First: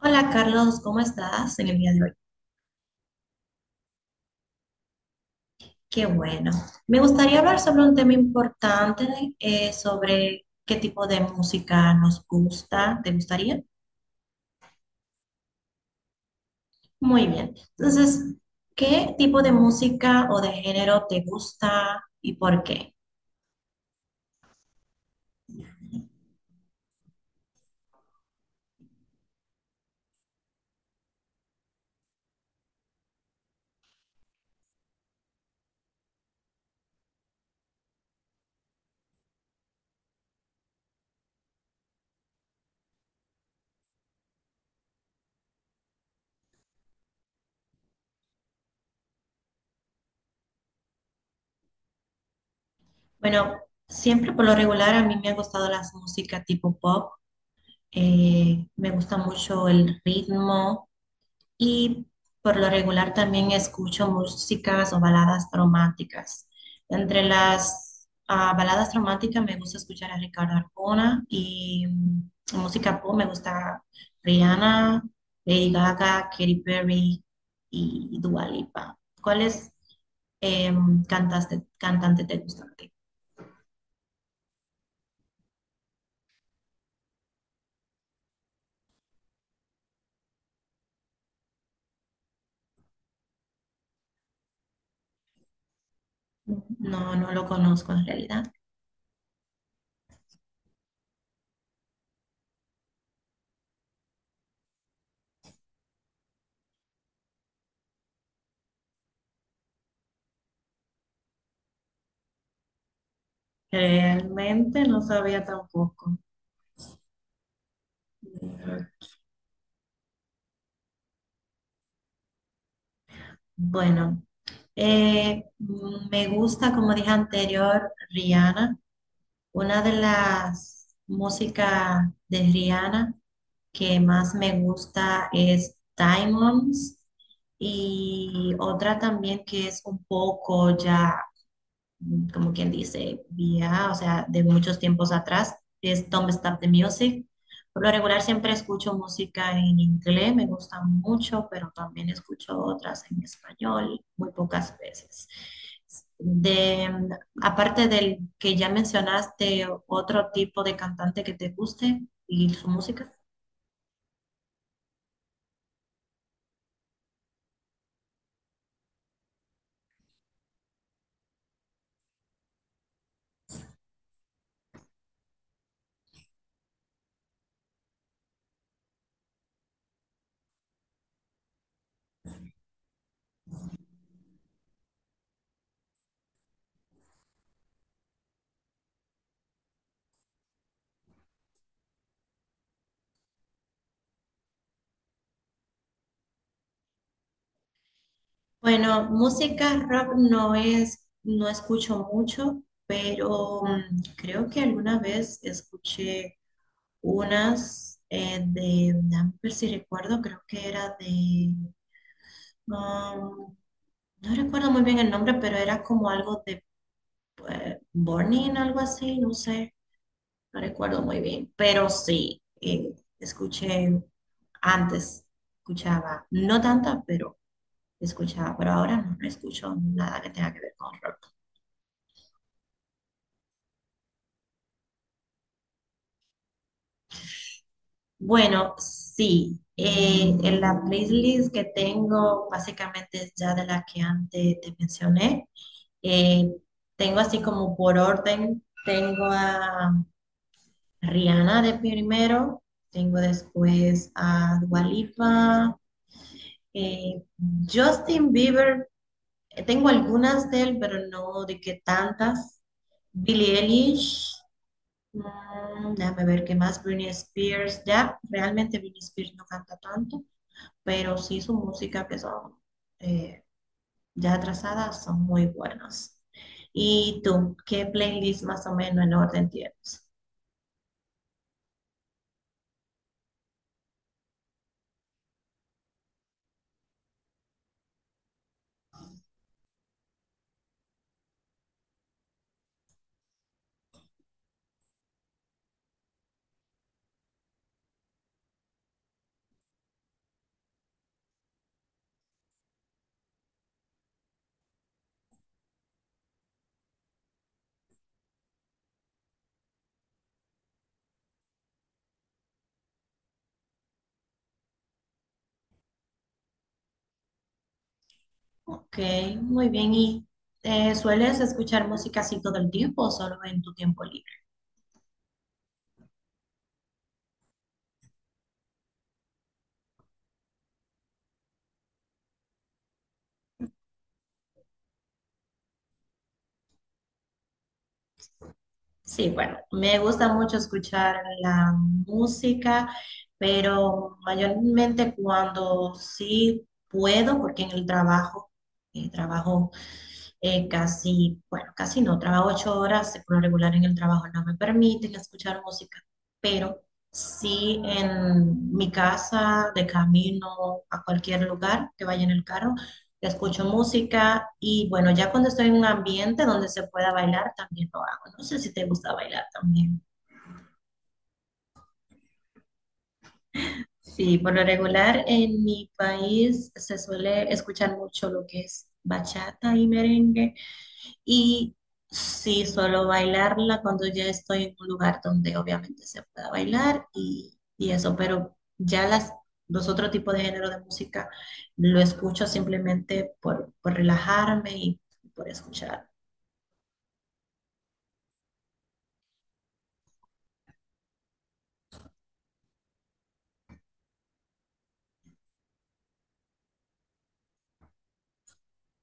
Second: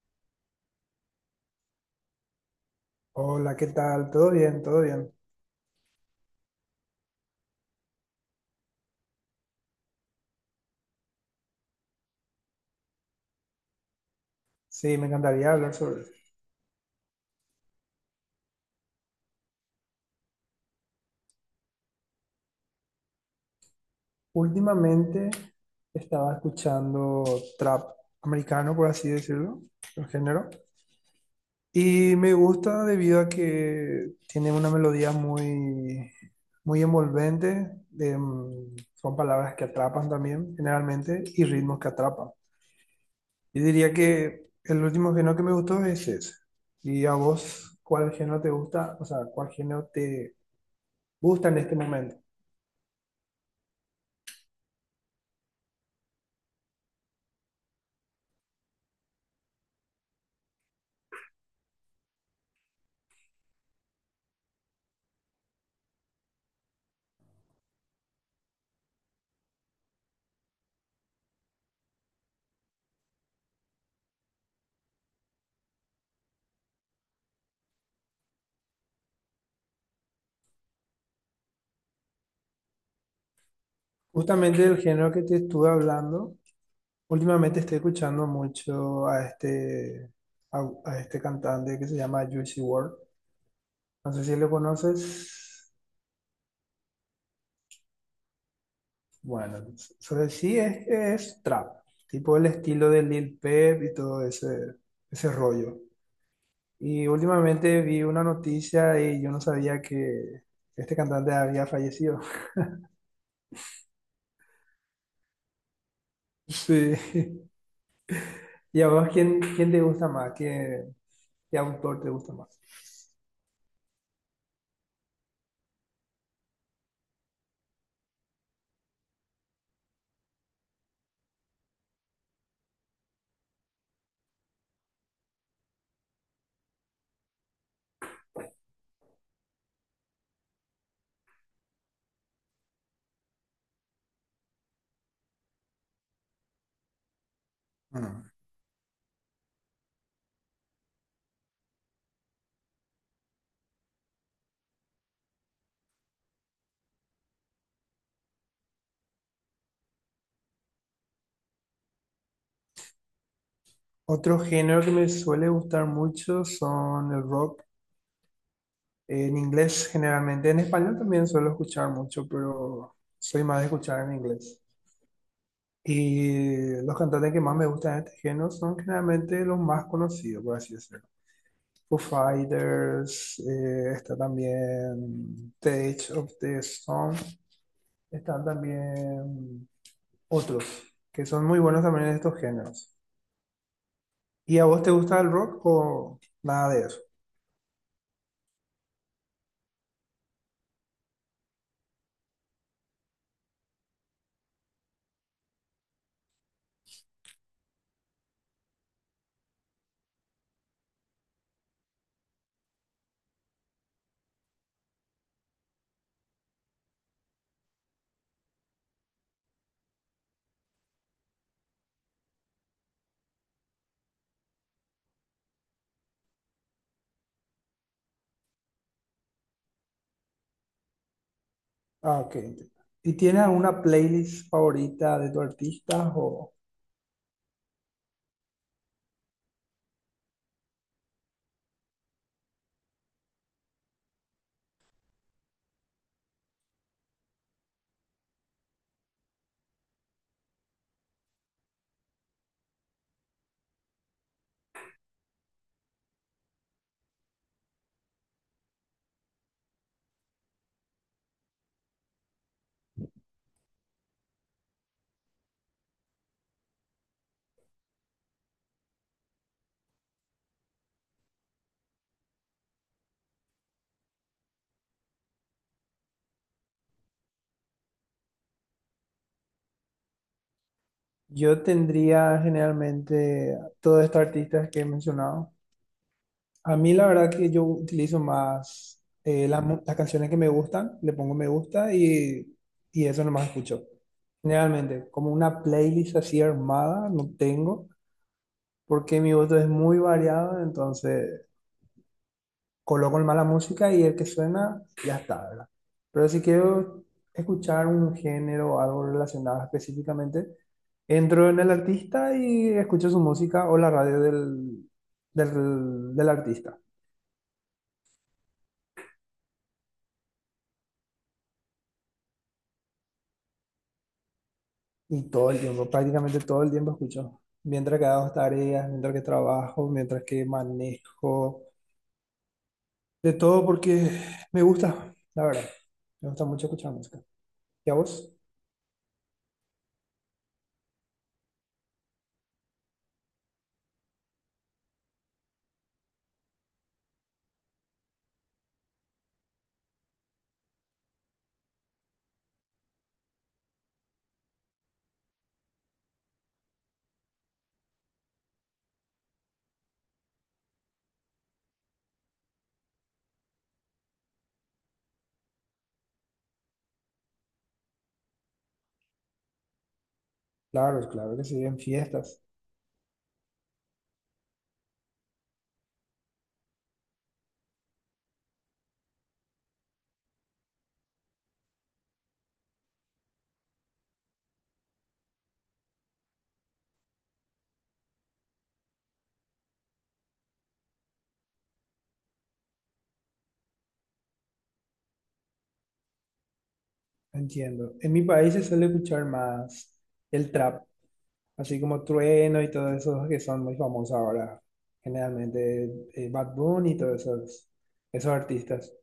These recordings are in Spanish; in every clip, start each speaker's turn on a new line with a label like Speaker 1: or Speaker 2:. Speaker 1: Hola Carlos, ¿cómo estás en el día de hoy?
Speaker 2: Hola, ¿qué tal? ¿Todo bien? ¿Todo bien?
Speaker 1: Qué bueno. Me gustaría hablar sobre un tema importante, sobre qué tipo de música nos gusta. ¿Te gustaría?
Speaker 2: Sí, me encantaría hablar sobre eso.
Speaker 1: Muy bien. Entonces, ¿qué tipo de música o de género te gusta y por qué?
Speaker 2: Últimamente estaba escuchando trap americano, por así decirlo, el género, y me gusta debido a que tiene una melodía muy, muy envolvente, son palabras que atrapan también, generalmente, y ritmos que atrapan. Y diría que el último género que me gustó es ese. ¿Y a vos cuál género te gusta? O sea, ¿cuál género te gusta en este momento?
Speaker 1: Bueno, siempre por lo regular a mí me han gustado las músicas tipo pop. Me gusta mucho el ritmo y por lo regular también escucho músicas o baladas románticas. Entre las baladas románticas me gusta escuchar a Ricardo Arjona y música pop me gusta Rihanna, Lady Gaga, Katy Perry y Dua Lipa. ¿Cuáles cantante te gusta a ti?
Speaker 2: Justamente el género que te estuve hablando, últimamente estoy escuchando mucho a este, a este cantante que se llama Juicy WRLD. No sé si lo conoces.
Speaker 1: No, no lo conozco en realidad.
Speaker 2: Bueno, sobre sí es que es trap, tipo el estilo de Lil Peep y todo ese rollo. Y últimamente vi una noticia y yo no sabía que este cantante había fallecido.
Speaker 1: Realmente no sabía tampoco.
Speaker 2: Sí. ¿Y a vos quién te gusta más? ¿Qué, qué autor te gusta más?
Speaker 1: Bueno. Me gusta, como dije anterior, Rihanna. Una de las músicas de Rihanna que más me gusta es Diamonds y otra también que es un poco ya como quien dice, vía, o sea, de muchos tiempos atrás, es Don't Stop the Music. Por lo regular
Speaker 2: Mm.
Speaker 1: siempre escucho música en inglés, me gusta mucho, pero también escucho otras en español, muy pocas veces. De, mm, Aparte del que ya mencionaste, otro tipo de cantante que te guste y su música.
Speaker 2: Otro género que me suele gustar mucho son el rock en inglés generalmente. En español también suelo escuchar mucho, pero soy más de escuchar en inglés. Y los cantantes que más me gustan de este género son generalmente los más conocidos, por así decirlo. Foo Fighters, está también The Edge of the Storm, están también otros que son muy buenos también en estos géneros. ¿Y a vos te gusta el rock o nada de eso?
Speaker 1: Bueno, música rock no es, no escucho mucho, pero creo que alguna vez escuché unas dame ver si recuerdo, creo que era de, um, no recuerdo muy bien el nombre, pero era como algo de Burning, algo así, no sé, no recuerdo muy bien. Pero sí, escuché antes, escuchaba, no tanta, pero escuchaba, pero ahora no, no escucho nada que tenga que ver con rock.
Speaker 2: Ah, ok. ¿Y tienes alguna playlist favorita de tu artista? O
Speaker 1: Bueno, sí, en la playlist que tengo básicamente es ya de la que antes te mencioné. Eh, Tengo así como por orden, tengo a Rihanna de primero, tengo después a Dua Lipa, eh, Justin Bieber, tengo algunas de él, pero no de que tantas. Billie Eilish, déjame ver qué más, Britney Spears, ya, realmente Britney Spears no canta tanto, pero sí su música que son... ya trazadas son muy buenos. ¿Y tú, qué playlist más o menos en orden tienes?
Speaker 2: yo tendría generalmente todos estos artistas que he mencionado. A mí la verdad que yo utilizo más las canciones que me gustan, le pongo me gusta y eso nomás escucho. Generalmente, como una playlist así armada, no tengo, porque mi voto es muy variado, entonces coloco el mala música y el que suena, ya está, ¿verdad? Pero si quiero escuchar un género o algo relacionado específicamente, entro en el artista y escucho su música o la radio del artista.
Speaker 1: Ok, muy bien. ¿Y sueles escuchar música así todo el tiempo o solo en tu tiempo libre?
Speaker 2: Y todo el tiempo, prácticamente todo el tiempo escucho. Mientras que hago tareas, mientras que trabajo, mientras que manejo, de todo porque me gusta, la verdad. Me gusta mucho escuchar música. ¿Y a vos?
Speaker 1: Sí, bueno, me gusta mucho escuchar la música, pero mayormente cuando sí puedo, porque en el trabajo, eh, trabajo casi, bueno, casi no, trabajo 8 horas, por lo regular en el trabajo no me permiten escuchar música, pero sí en mi casa, de camino a cualquier lugar que vaya en el carro, escucho música y bueno, ya cuando estoy en un ambiente donde se pueda bailar, también lo hago. No sé si te gusta bailar también.
Speaker 2: Claro, claro que sí, en fiestas.
Speaker 1: Sí, por lo regular en mi país se suele escuchar mucho lo que es bachata y merengue y sí, solo bailarla cuando ya estoy en un lugar donde obviamente se pueda bailar y eso, pero ya los otros tipos de género de música lo escucho simplemente por relajarme y por escuchar.
Speaker 2: Entiendo. En mi país se suele escuchar más el trap, así como Trueno y todos esos que son muy famosos ahora, generalmente Bad Bunny y todos esos, esos artistas.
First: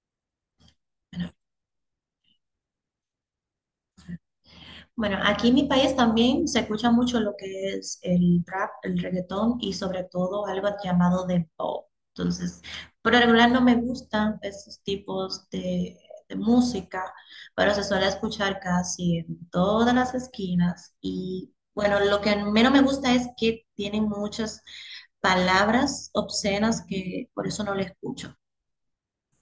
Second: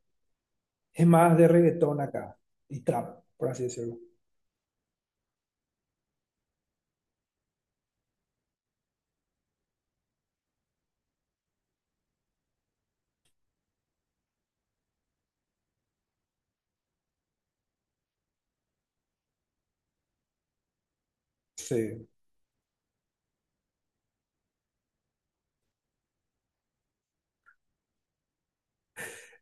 Speaker 2: Es
Speaker 1: Bueno,
Speaker 2: más de reggaetón acá y trap, por así decirlo.
Speaker 1: Bueno, aquí en mi país también se escucha mucho lo que es el rap, el reggaetón y sobre todo algo llamado de pop. Entonces, por lo regular no me gustan esos tipos de música, pero se suele escuchar casi en todas las esquinas. Y bueno,
Speaker 2: Sí,
Speaker 1: lo que menos me gusta es que tienen muchas palabras obscenas que por eso no le escucho.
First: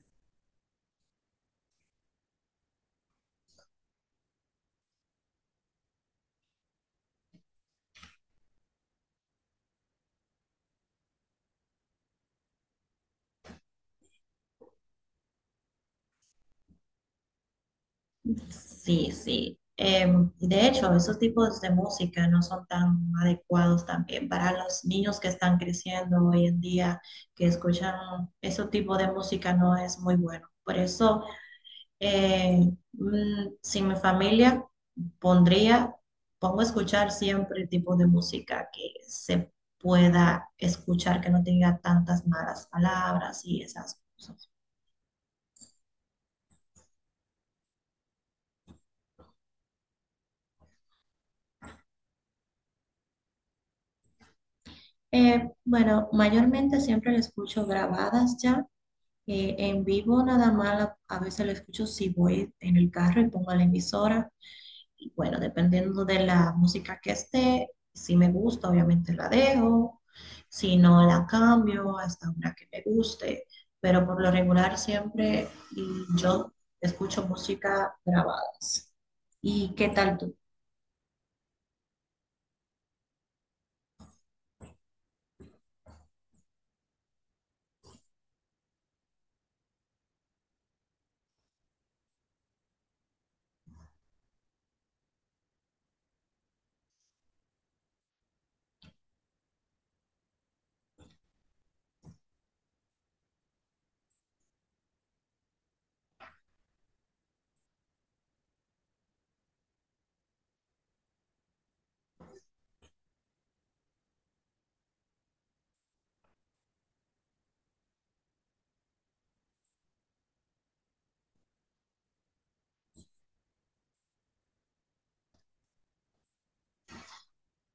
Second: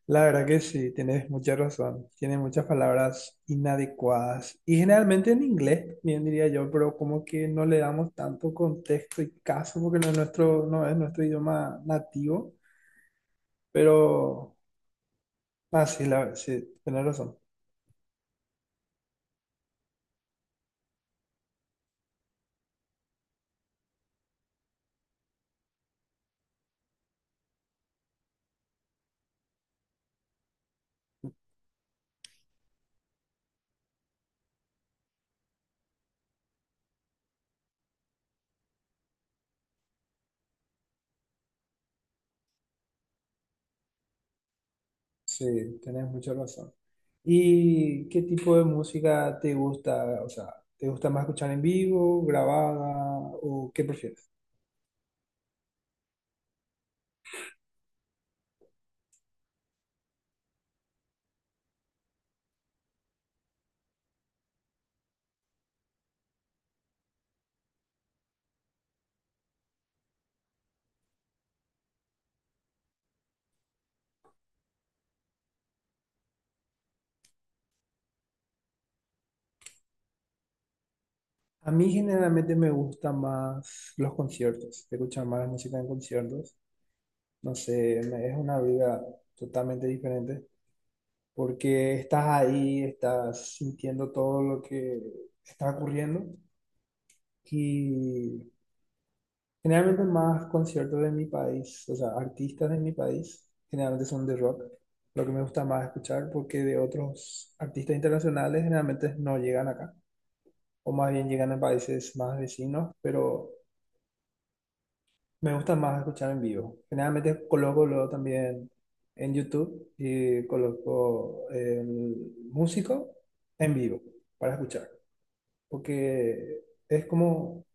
Speaker 2: la verdad que sí, tienes mucha razón. Tiene muchas palabras inadecuadas y generalmente en inglés, bien diría yo, pero como que no le damos tanto contexto y caso porque no es no es nuestro idioma nativo, pero... Ah, sí, tenés razón.
Speaker 1: Sí, sí. Y de hecho, esos tipos de música no son tan adecuados también para los niños que están creciendo hoy en día, que escuchan ese tipo de música no es muy bueno. Por eso, sin mi familia, pondría, pongo a escuchar siempre tipo de música que se pueda escuchar, que no tenga tantas malas palabras y esas cosas.
Speaker 2: Sí, tenés mucha razón. ¿Y qué tipo de música te gusta? O sea, ¿te gusta más escuchar en vivo, grabada o qué prefieres?
Speaker 1: Bueno, mayormente siempre la escucho grabadas ya. En vivo nada más, a veces lo escucho si voy en el carro y pongo la emisora. Y bueno, dependiendo de la música que esté, si me gusta, obviamente la dejo. Si no, la cambio hasta una que me guste. Pero por lo regular siempre yo escucho música grabadas. ¿Y qué tal tú?
Speaker 2: A mí generalmente me gustan más los conciertos, escuchar más música en conciertos. No sé, es una vida totalmente diferente porque estás ahí, estás sintiendo todo lo que está ocurriendo y generalmente más conciertos de mi país, o sea, artistas de mi país, generalmente son de rock, lo que me gusta más escuchar porque de otros artistas internacionales generalmente no llegan acá, o más bien llegan a países más vecinos, pero me gusta más escuchar en vivo. Generalmente coloco luego también en YouTube y coloco el músico en vivo para escuchar, porque es como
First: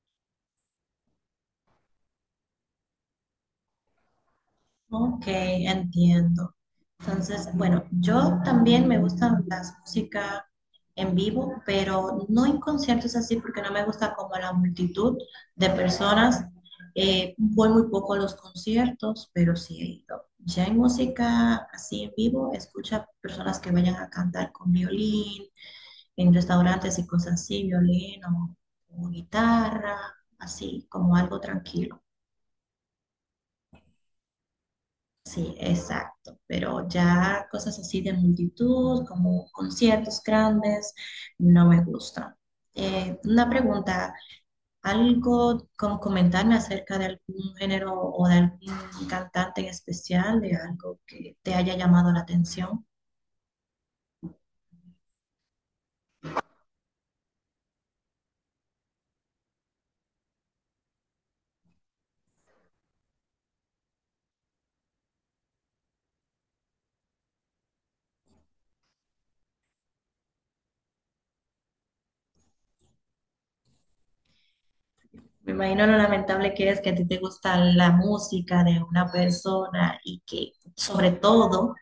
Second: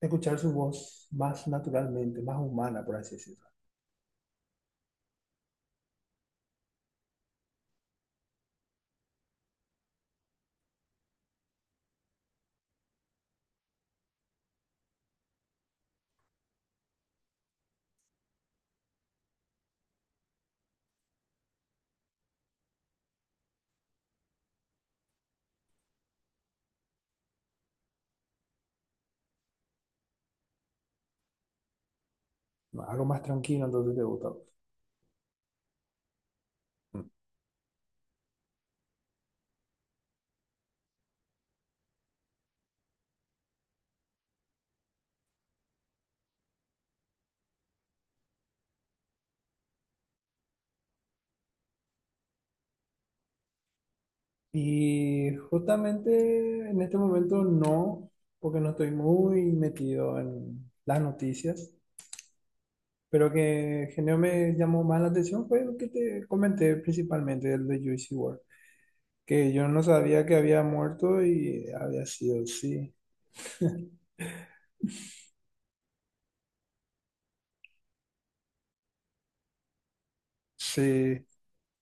Speaker 2: escuchar su voz más naturalmente, más humana, por así decirlo.
Speaker 1: Ok, entiendo. Entonces, bueno, yo también me gustan las músicas en vivo, pero no en conciertos así porque no me gusta como la multitud de personas. Voy muy poco a los conciertos, pero sí he ido. Ya en música así en vivo, escucho a personas que vayan a cantar con violín, en restaurantes y cosas así, violín o guitarra, así como algo tranquilo.
Speaker 2: No, algo más tranquilo, entonces te gusta.
Speaker 1: Sí, exacto, pero ya cosas así de multitud, como conciertos grandes, no me gustan. Una pregunta, ¿algo como comentarme acerca de algún género o de algún cantante en especial, de algo que te haya llamado la atención?
Speaker 2: Y justamente en este momento no, porque no estoy muy metido en las noticias, pero que genio me llamó más la atención fue lo que te comenté principalmente, el de Juicy WRLD, que yo no sabía que había muerto y había sido, sí,
Speaker 1: Me imagino lo lamentable que es que a ti te gusta la música de una persona y que, sobre
Speaker 2: sí,
Speaker 1: todo,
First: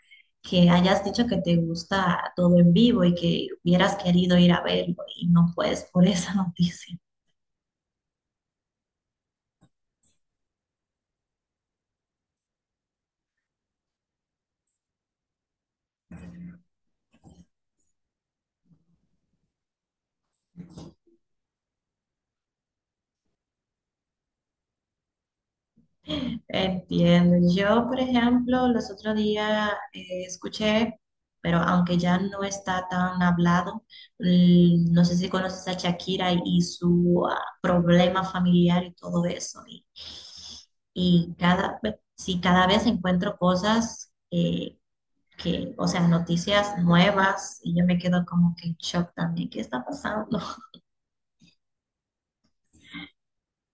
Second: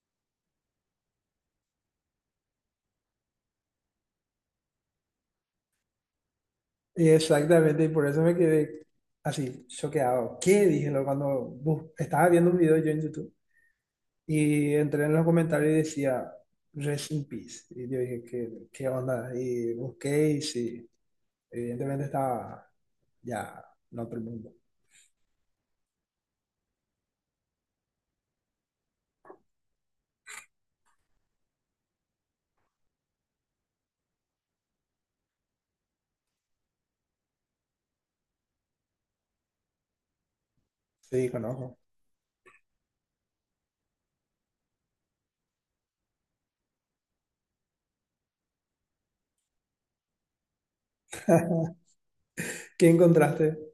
Speaker 1: que hayas dicho que te gusta todo en vivo y que hubieras querido ir a verlo y no puedes por esa noticia.
Speaker 2: y exactamente, y por eso me quedé así, choqueado. ¿Qué? Dije lo cuando estaba viendo un video yo en YouTube y entré en los comentarios y decía, "Rest in Peace". Y yo dije, ¿qué, qué onda? Y busqué y sí, evidentemente estaba ya en otro mundo.
Speaker 1: Entiendo. Yo, por ejemplo, los otros días escuché, pero aunque ya no está tan hablado, no sé si conoces a Shakira y su problema familiar y todo eso. Y,
Speaker 2: Sí,
Speaker 1: y
Speaker 2: conozco.
Speaker 1: cada, ve- sí, cada vez encuentro cosas que, o sea, noticias nuevas y yo me quedo como que en shock también. ¿Qué está pasando?
Speaker 2: ¿Qué encontraste?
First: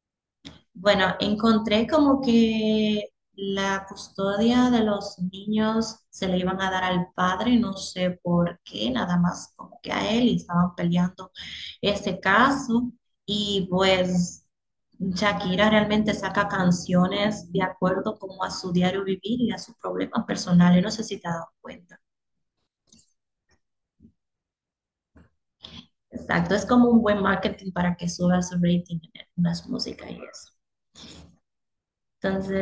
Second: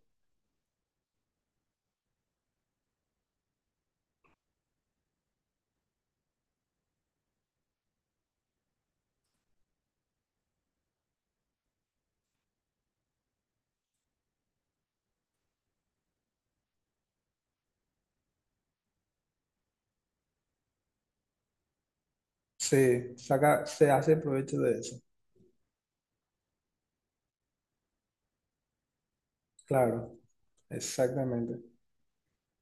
Speaker 1: Bueno, encontré como que la custodia de los niños se le iban a dar al padre, no sé por qué, nada más como que a él y estaban peleando ese caso. Y pues Shakira realmente saca canciones de acuerdo como a su diario vivir y a sus problemas personales, no sé si te has dado cuenta.
Speaker 2: Sí, saca, se hace provecho de eso.
Speaker 1: Exacto, es como un buen marketing para que suba su rating en las músicas y
Speaker 2: Claro,
Speaker 1: eso.
Speaker 2: exactamente.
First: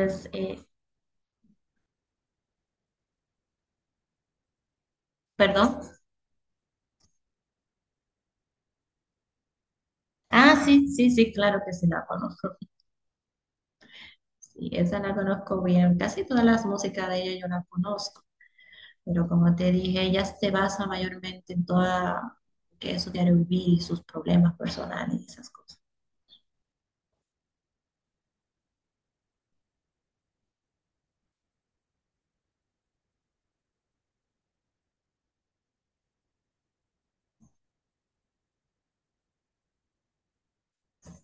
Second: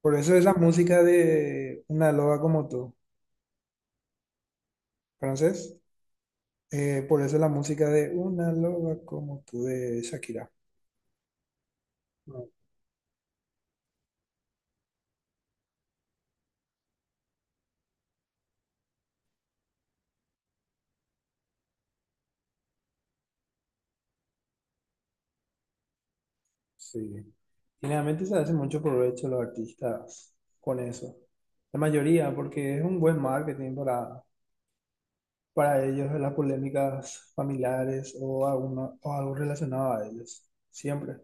Speaker 2: Por eso es la música de una loba como tú, ¿conoces?
Speaker 1: perdón.
Speaker 2: Por eso la música de una loba como tú de Shakira.
Speaker 1: Ah, sí, sí, sí, claro que sí la conozco. Sí, esa la conozco bien. Casi todas las músicas de ella yo la conozco, pero como te dije, ella se basa mayormente en toda que es su diario vivir y sus problemas personales y esas cosas.
Speaker 2: Sí. Generalmente se hace mucho provecho los artistas con eso. La mayoría, porque es un buen marketing para ellos, las polémicas familiares o, alguna, o algo relacionado a ellos. Siempre.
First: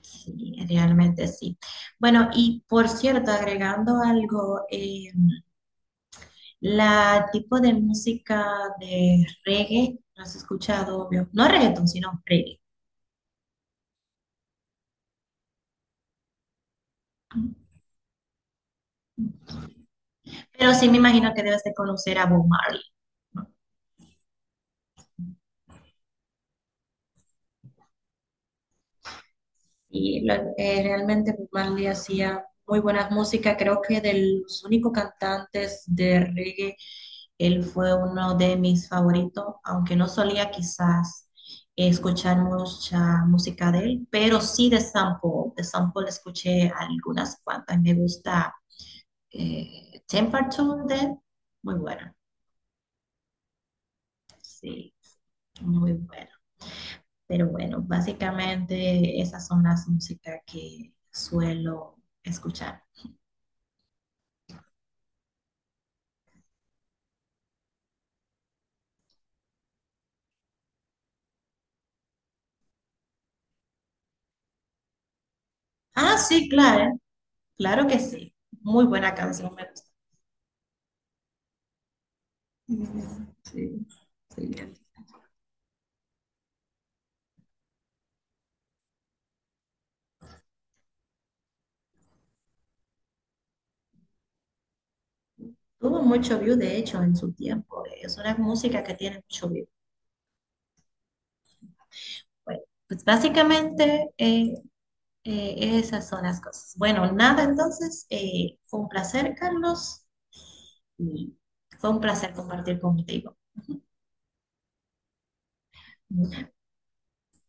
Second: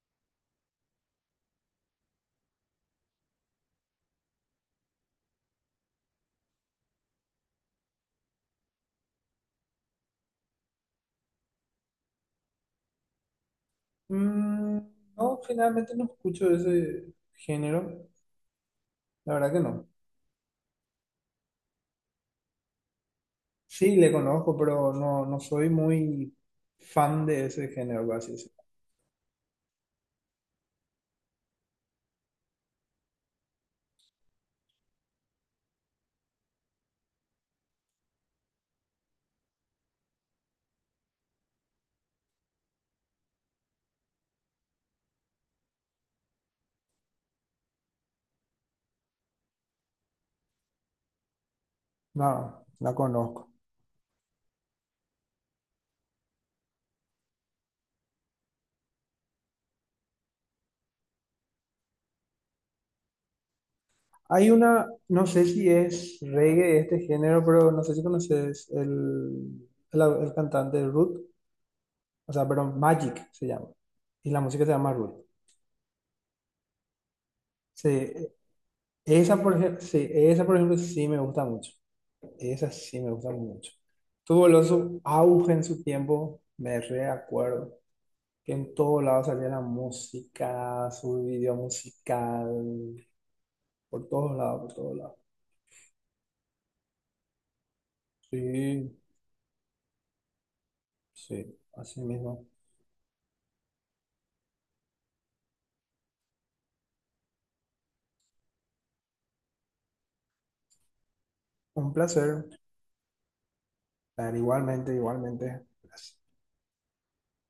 Speaker 1: Sí, realmente sí. Bueno, y por cierto, agregando algo, la tipo de música de reggae, no has escuchado, obvio, no reggaeton, sino reggae.
Speaker 2: Mm, no, generalmente no escucho ese género. La verdad que no.
Speaker 1: Pero sí me imagino que debes de conocer a Bob Marley.
Speaker 2: Sí, le conozco, pero no, no soy muy fan de ese género, por así decirlo.
Speaker 1: Y realmente Bob Marley hacía muy buenas músicas. Creo que de los únicos cantantes de reggae, él fue uno de mis favoritos, aunque no solía quizás escuchar mucha música de él, pero sí de Sample. De Sample escuché algunas cuantas. Me gusta Temperature de él, muy buena.
Speaker 2: No, la conozco.
Speaker 1: Sí, muy buena. Pero bueno, básicamente esas son las músicas que suelo escuchar.
Speaker 2: Hay una, no sé si es reggae este género, pero no sé si conoces el cantante Ruth, o sea, perdón, Magic se llama, y la música se llama Ruth.
Speaker 1: Ah, sí, claro, claro que
Speaker 2: Sí,
Speaker 1: sí. Muy buena
Speaker 2: esa
Speaker 1: canción,
Speaker 2: por
Speaker 1: me
Speaker 2: ejemplo,
Speaker 1: gusta.
Speaker 2: sí, esa por ejemplo sí me gusta mucho, esa sí me gusta mucho.
Speaker 1: Sí,
Speaker 2: Tuvo el
Speaker 1: excelente.
Speaker 2: su auge en su tiempo, me reacuerdo, que en todos lados salía la música, su video musical, por todos lados, por todos lados.
Speaker 1: Tuvo mucho view, de hecho, en su tiempo. Es una música
Speaker 2: Sí,
Speaker 1: que tiene mucho view.
Speaker 2: sí, así mismo.
Speaker 1: Bueno, pues básicamente esas son las cosas. Bueno, nada, entonces, fue un placer, Carlos, y fue
Speaker 2: Un
Speaker 1: un placer
Speaker 2: placer.
Speaker 1: compartir contigo.
Speaker 2: Dale, igualmente, igualmente. Gracias.